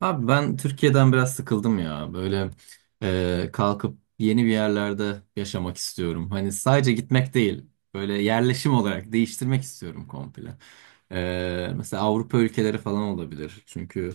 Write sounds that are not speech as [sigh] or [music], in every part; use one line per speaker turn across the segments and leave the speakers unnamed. Abi ben Türkiye'den biraz sıkıldım ya. Böyle kalkıp yeni bir yerlerde yaşamak istiyorum. Hani sadece gitmek değil, böyle yerleşim olarak değiştirmek istiyorum komple. Mesela Avrupa ülkeleri falan olabilir. Çünkü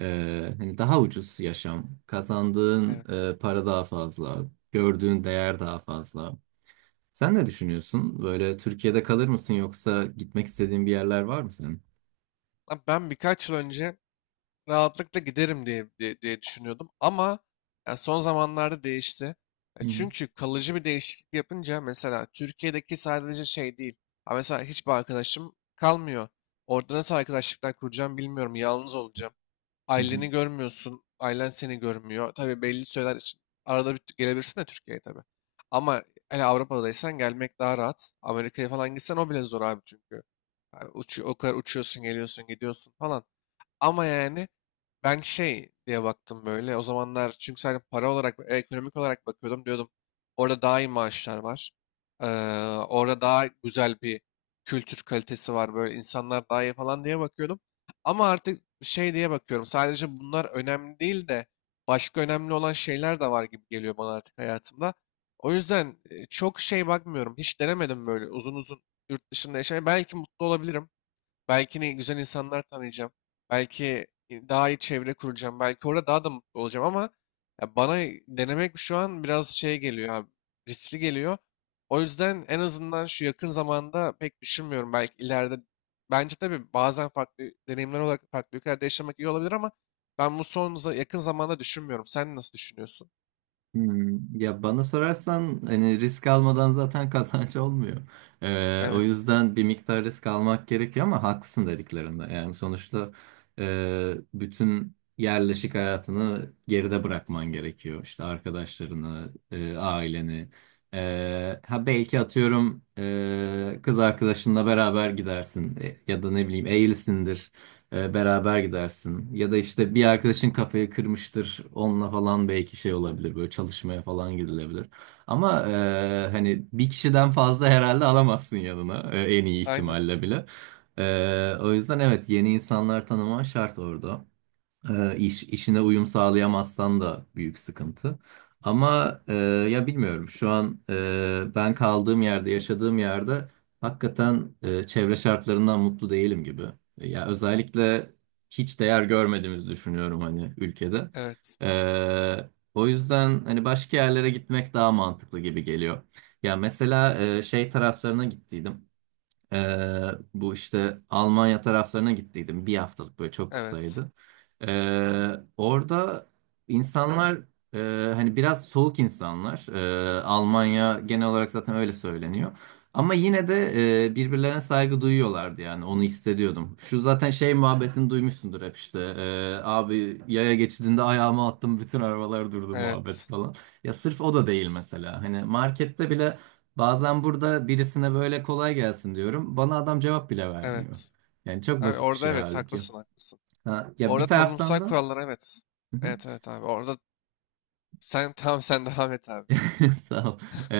hani daha ucuz yaşam, kazandığın
Evet.
para daha fazla, gördüğün değer daha fazla. Sen ne düşünüyorsun? Böyle Türkiye'de kalır mısın yoksa gitmek istediğin bir yerler var mı senin?
Ben birkaç yıl önce rahatlıkla giderim diye düşünüyordum ama yani son zamanlarda değişti. E
Hı
Çünkü kalıcı bir değişiklik yapınca mesela Türkiye'deki sadece şey değil. Ha mesela hiçbir arkadaşım kalmıyor. Orada nasıl arkadaşlıklar kuracağım bilmiyorum. Yalnız olacağım.
hı.
Aileni görmüyorsun. Ailen seni görmüyor. Tabii belli süreler için arada bir gelebilirsin de Türkiye'ye tabii. Ama hele Avrupa'daysan gelmek daha rahat. Amerika'ya falan gitsen o bile zor abi çünkü. Yani o kadar uçuyorsun, geliyorsun, gidiyorsun falan. Ama yani ben şey diye baktım böyle. O zamanlar çünkü sadece para olarak, ekonomik olarak bakıyordum. Diyordum orada daha iyi maaşlar var. Ee, Orada daha güzel bir kültür kalitesi var. Böyle insanlar daha iyi falan diye bakıyordum. Ama artık şey diye bakıyorum. Sadece bunlar önemli değil de başka önemli olan şeyler de var gibi geliyor bana artık hayatımda. O yüzden çok şey bakmıyorum. Hiç denemedim böyle uzun uzun yurt dışında yaşamayı. Belki mutlu olabilirim. Belki ne güzel insanlar tanıyacağım. Belki daha iyi çevre kuracağım. Belki orada daha da mutlu olacağım ama ya bana denemek şu an biraz şey geliyor abi. Riskli geliyor. O yüzden en azından şu yakın zamanda pek düşünmüyorum. Belki ileride bence tabii bazen farklı deneyimler olarak farklı ülkelerde yaşamak iyi olabilir ama ben bu yakın zamanda düşünmüyorum. Sen nasıl düşünüyorsun?
Ya bana sorarsan hani risk almadan zaten [laughs] kazanç olmuyor. O
Evet.
yüzden bir miktar risk almak gerekiyor ama haklısın dediklerinde. Yani sonuçta bütün yerleşik hayatını geride bırakman gerekiyor. İşte arkadaşlarını, aileni. Ha belki atıyorum kız arkadaşınla beraber gidersin. Ya da ne bileyim evlisindir. Beraber gidersin. Ya da işte bir arkadaşın kafayı kırmıştır. Onunla falan belki şey olabilir. Böyle çalışmaya falan gidilebilir. Ama hani bir kişiden fazla herhalde alamazsın yanına. En iyi
Aynen.
ihtimalle bile. O yüzden evet, yeni insanlar tanıman şart orada. İş, işine uyum sağlayamazsan da büyük sıkıntı. Ama ya bilmiyorum, şu an ben kaldığım yerde, yaşadığım yerde hakikaten çevre şartlarından mutlu değilim gibi. Ya özellikle hiç değer görmediğimizi düşünüyorum hani ülkede.
Evet.
O yüzden hani başka yerlere gitmek daha mantıklı gibi geliyor. Ya mesela şey taraflarına gittiydim. Bu işte Almanya taraflarına gittiydim. Bir haftalık böyle, çok
Evet.
kısaydı. Ee, Orada insanlar hani biraz soğuk insanlar. Almanya genel olarak zaten öyle söyleniyor. Ama yine de birbirlerine saygı duyuyorlardı yani, onu hissediyordum. Şu zaten şey muhabbetini duymuşsundur hep işte. Abi yaya geçidinde ayağımı attım, bütün arabalar durdu muhabbet
Evet.
falan. Ya sırf o da değil mesela. Hani markette bile bazen burada birisine böyle kolay gelsin diyorum. Bana adam cevap bile vermiyor.
Evet.
Yani çok
Abi
basit bir
orada
şey
evet
halbuki.
haklısın.
Ha, ya bir
Orada
taraftan
toplumsal
da
kurallar evet. Evet, evet abi. Orada sen [laughs] tamam, sen devam et abi.
[laughs] sağ ol. Ee,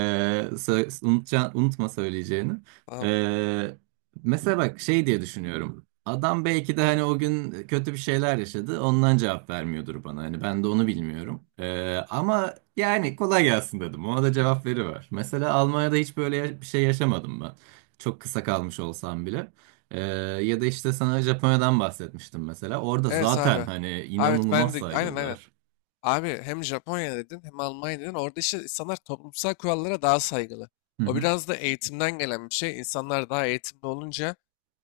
unutma söyleyeceğini.
Tamam.
Ee, Mesela bak şey diye düşünüyorum. Adam belki de hani o gün kötü bir şeyler yaşadı. Ondan cevap vermiyordur bana. Hani ben de onu bilmiyorum. Ama yani kolay gelsin dedim. Ona da cevap veriver. Mesela Almanya'da hiç böyle bir şey yaşamadım ben. Çok kısa kalmış olsam bile. Ee, Ya da işte sana Japonya'dan bahsetmiştim mesela. Orada
Evet abi.
zaten
Abi,
hani
evet ben
inanılmaz
de aynen.
saygılılar.
Abi hem Japonya dedin hem Almanya dedin. Orada işte insanlar toplumsal kurallara daha saygılı.
Hı
O
hı.
biraz da eğitimden gelen bir şey. İnsanlar daha eğitimli olunca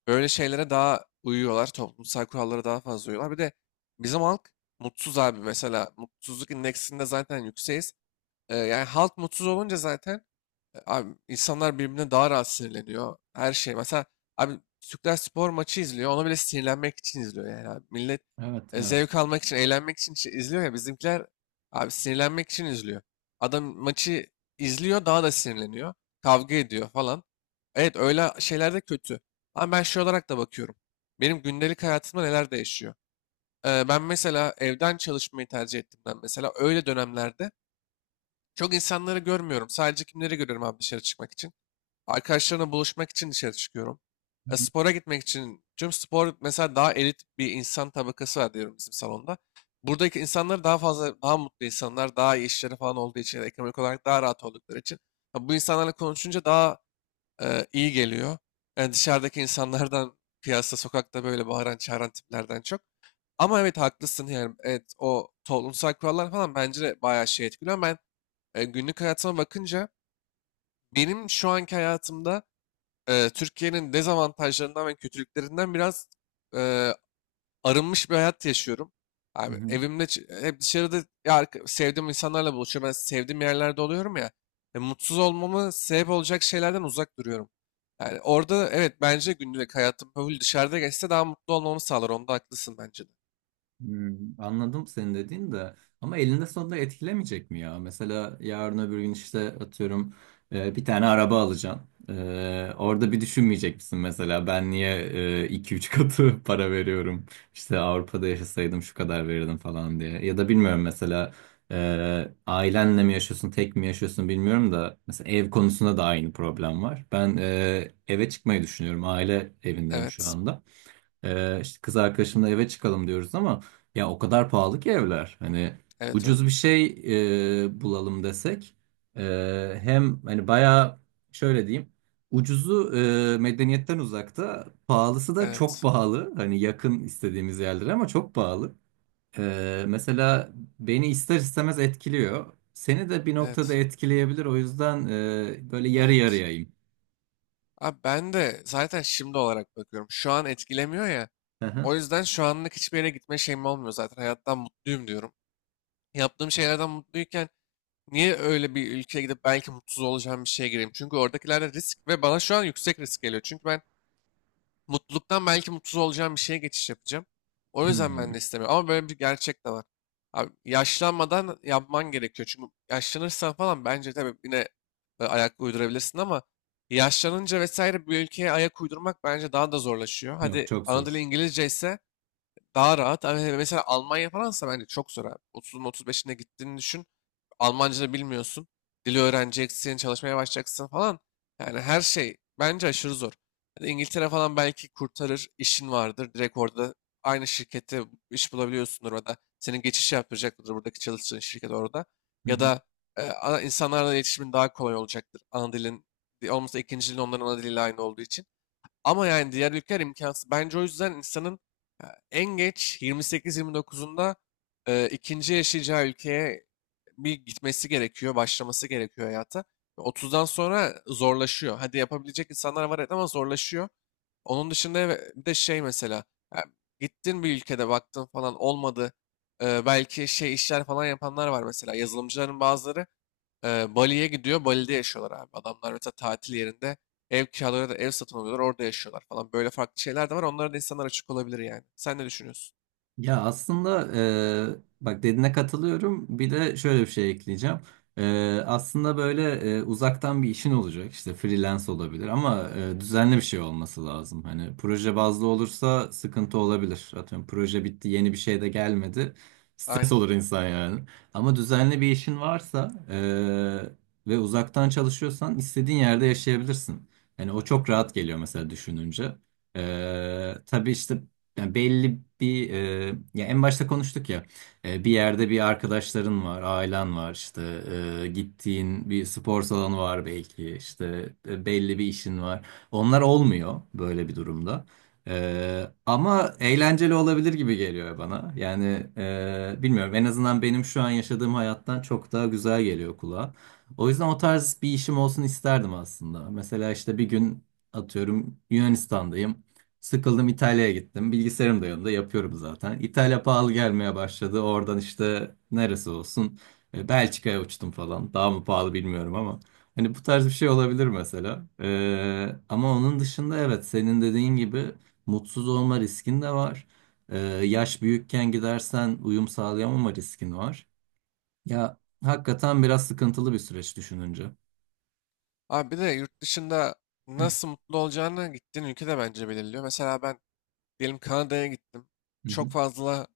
böyle şeylere daha uyuyorlar. Toplumsal kurallara daha fazla uyuyorlar. Bir de bizim halk mutsuz abi mesela. Mutsuzluk indeksinde zaten yükseğiz. Yani halk mutsuz olunca zaten abi insanlar birbirine daha rahat sinirleniyor. Her şey. Mesela abi Türkler spor maçı izliyor. Ona bile sinirlenmek için izliyor yani abi. Millet
Evet, evet.
zevk almak için, eğlenmek için şey izliyor ya. Bizimkiler abi sinirlenmek için izliyor. Adam maçı izliyor daha da sinirleniyor. Kavga ediyor falan. Evet öyle şeyler de kötü. Ama ben şey olarak da bakıyorum. Benim gündelik hayatımda neler değişiyor? Ben mesela evden çalışmayı tercih ettiğimden mesela öyle dönemlerde çok insanları görmüyorum. Sadece kimleri görüyorum abi dışarı çıkmak için? Arkadaşlarımla buluşmak için dışarı çıkıyorum. E, spora gitmek için. Çünkü spor mesela daha elit bir insan tabakası var diyorum bizim salonda. Buradaki insanlar daha fazla, daha mutlu insanlar, daha iyi işleri falan olduğu için, ya da ekonomik olarak daha rahat oldukları için. Ha, bu insanlarla konuşunca daha iyi geliyor. Yani dışarıdaki insanlardan, [laughs] piyasa, sokakta böyle bağıran, çağıran tiplerden çok. Ama evet haklısın yani. Evet o toplumsal kurallar falan bence de bayağı şey etkiliyor. Ben günlük hayatıma bakınca benim şu anki hayatımda Türkiye'nin dezavantajlarından ve kötülüklerinden biraz e, arınmış bir hayat yaşıyorum. Abi evimde hep dışarıda ya, sevdiğim insanlarla buluşuyorum. Ben sevdiğim yerlerde oluyorum ya. E, mutsuz olmamı sebep olacak şeylerden uzak duruyorum. Yani orada evet bence günlük hayatım böyle dışarıda geçse daha mutlu olmamı sağlar. Onda haklısın bence de.
Anladım senin dediğin de, ama elinde sonunda etkilemeyecek mi ya? Mesela yarın öbür gün işte atıyorum bir tane araba alacaksın. Orada bir düşünmeyecek misin mesela, ben niye iki üç katı [laughs] para veriyorum? İşte Avrupa'da yaşasaydım şu kadar verirdim falan diye. Ya da bilmiyorum, mesela ailenle mi yaşıyorsun, tek mi yaşıyorsun bilmiyorum da, mesela ev konusunda da aynı problem var. Ben eve çıkmayı düşünüyorum, aile evindeyim şu
Evet.
anda. İşte kız arkadaşımla eve çıkalım diyoruz ama ya o kadar pahalı ki evler. Hani
Evet öyle.
ucuz bir şey bulalım desek e, hem hani bayağı, şöyle diyeyim, ucuzu medeniyetten uzakta, pahalısı da çok
Evet.
pahalı. Hani yakın istediğimiz yerlere ama çok pahalı. Mesela beni ister istemez etkiliyor. Seni de bir noktada
Evet.
etkileyebilir. O yüzden böyle yarı
Evet.
yarıyayım.
Abi ben de zaten şimdi olarak bakıyorum. Şu an etkilemiyor ya.
Hı
O
hı.
yüzden şu anlık hiçbir yere gitme şeyim olmuyor zaten. Hayattan mutluyum diyorum. Yaptığım şeylerden mutluyken niye öyle bir ülkeye gidip belki mutsuz olacağım bir şeye gireyim? Çünkü oradakilerde risk ve bana şu an yüksek risk geliyor. Çünkü ben mutluluktan belki mutsuz olacağım bir şeye geçiş yapacağım. O yüzden ben de
Hmm.
istemiyorum. Ama böyle bir gerçek de var. Abi, yaşlanmadan yapman gerekiyor. Çünkü yaşlanırsan falan bence tabii yine ayak uydurabilirsin ama yaşlanınca vesaire bir ülkeye ayak uydurmak bence daha da zorlaşıyor.
Yok,
Hadi
çok
ana dili
zor.
İngilizce ise daha rahat. Ama mesela Almanya falansa bence çok zor abi. 30'un 35'ine gittiğini düşün. Almancını bilmiyorsun. Dili öğreneceksin, çalışmaya başlayacaksın falan. Yani her şey bence aşırı zor. Yani İngiltere falan belki kurtarır, işin vardır. Direkt orada aynı şirkette iş bulabiliyorsundur orada. Senin geçiş yapacaktır buradaki çalıştığın şirket orada. Ya da insanlarla iletişimin daha kolay olacaktır. Ana dilin olmasa ikinci dilin onların ana diliyle aynı olduğu için. Ama yani diğer ülkeler imkansız. Bence o yüzden insanın e, en geç 28-29'unda ikinci yaşayacağı ülkeye bir gitmesi gerekiyor, başlaması gerekiyor hayata. 30'dan sonra zorlaşıyor. Hadi yapabilecek insanlar var evet ama zorlaşıyor. Onun dışında bir de şey mesela e, gittin bir ülkede baktın falan olmadı. E, belki şey işler falan yapanlar var mesela yazılımcıların bazıları Bali'ye gidiyor. Bali'de yaşıyorlar abi. Adamlar mesela tatil yerinde ev kiralarıyla da ev satın alıyorlar. Orada yaşıyorlar falan. Böyle farklı şeyler de var. Onlara da insanlar açık olabilir yani. Sen ne düşünüyorsun?
Ya aslında bak dediğine katılıyorum. Bir de şöyle bir şey ekleyeceğim. Aslında böyle uzaktan bir işin olacak. İşte freelance olabilir ama düzenli bir şey olması lazım. Hani proje bazlı olursa sıkıntı olabilir. Atıyorum proje bitti, yeni bir şey de gelmedi. Stres
Aynen.
olur insan yani. Ama düzenli bir işin varsa ve uzaktan çalışıyorsan istediğin yerde yaşayabilirsin. Yani o çok rahat geliyor mesela düşününce. Tabii işte yani belli bir ya en başta konuştuk ya, bir yerde bir arkadaşların var, ailen var, işte gittiğin bir spor salonu var belki, işte belli bir işin var. Onlar olmuyor böyle bir durumda. Ama eğlenceli olabilir gibi geliyor bana. Yani bilmiyorum, en azından benim şu an yaşadığım hayattan çok daha güzel geliyor kulağa. O yüzden o tarz bir işim olsun isterdim aslında. Mesela işte bir gün atıyorum Yunanistan'dayım. Sıkıldım, İtalya'ya gittim. Bilgisayarım da yanımda, yapıyorum zaten. İtalya pahalı gelmeye başladı. Oradan işte neresi olsun, Belçika'ya uçtum falan. Daha mı pahalı bilmiyorum ama. Hani bu tarz bir şey olabilir mesela. Ama onun dışında evet, senin dediğin gibi mutsuz olma riskin de var. Yaş büyükken gidersen uyum sağlayamama riskin var. Ya hakikaten biraz sıkıntılı bir süreç düşününce.
Abi bir de yurt dışında nasıl mutlu olacağını gittiğin ülke de bence belirliyor. Mesela ben diyelim Kanada'ya gittim.
Hı hı.
Çok fazla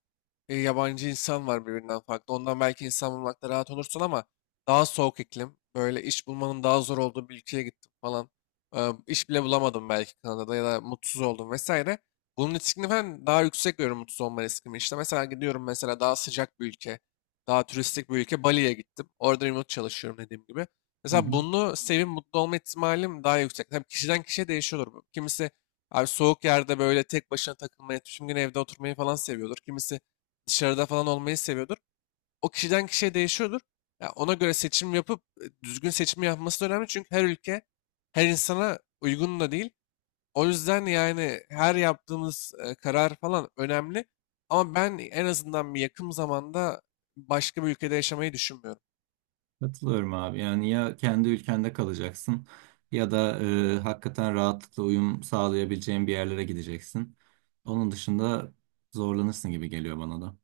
yabancı insan var birbirinden farklı. Ondan belki insan bulmakta rahat olursun ama daha soğuk iklim. Böyle iş bulmanın daha zor olduğu bir ülkeye gittim falan. İş bile bulamadım belki Kanada'da ya da mutsuz oldum vesaire. Bunun riskini ben daha yüksek görüyorum mutsuz olma riskimi. İşte mesela gidiyorum mesela daha sıcak bir ülke, daha turistik bir ülke Bali'ye gittim. Orada remote çalışıyorum dediğim gibi.
Hı
Mesela
hı.
bunu sevip mutlu olma ihtimalim daha yüksek. Tabii kişiden kişiye değişiyordur bu. Kimisi abi soğuk yerde böyle tek başına takılmayı, tüm gün evde oturmayı falan seviyordur. Kimisi dışarıda falan olmayı seviyordur. O kişiden kişiye değişiyordur. Ya ona göre seçim yapıp düzgün seçim yapması da önemli. Çünkü her ülke her insana uygun da değil. O yüzden yani her yaptığımız karar falan önemli. Ama ben en azından bir yakın zamanda başka bir ülkede yaşamayı düşünmüyorum.
Katılıyorum abi. Yani ya kendi ülkende kalacaksın ya da hakikaten rahatlıkla uyum sağlayabileceğin bir yerlere gideceksin. Onun dışında zorlanırsın gibi geliyor bana da.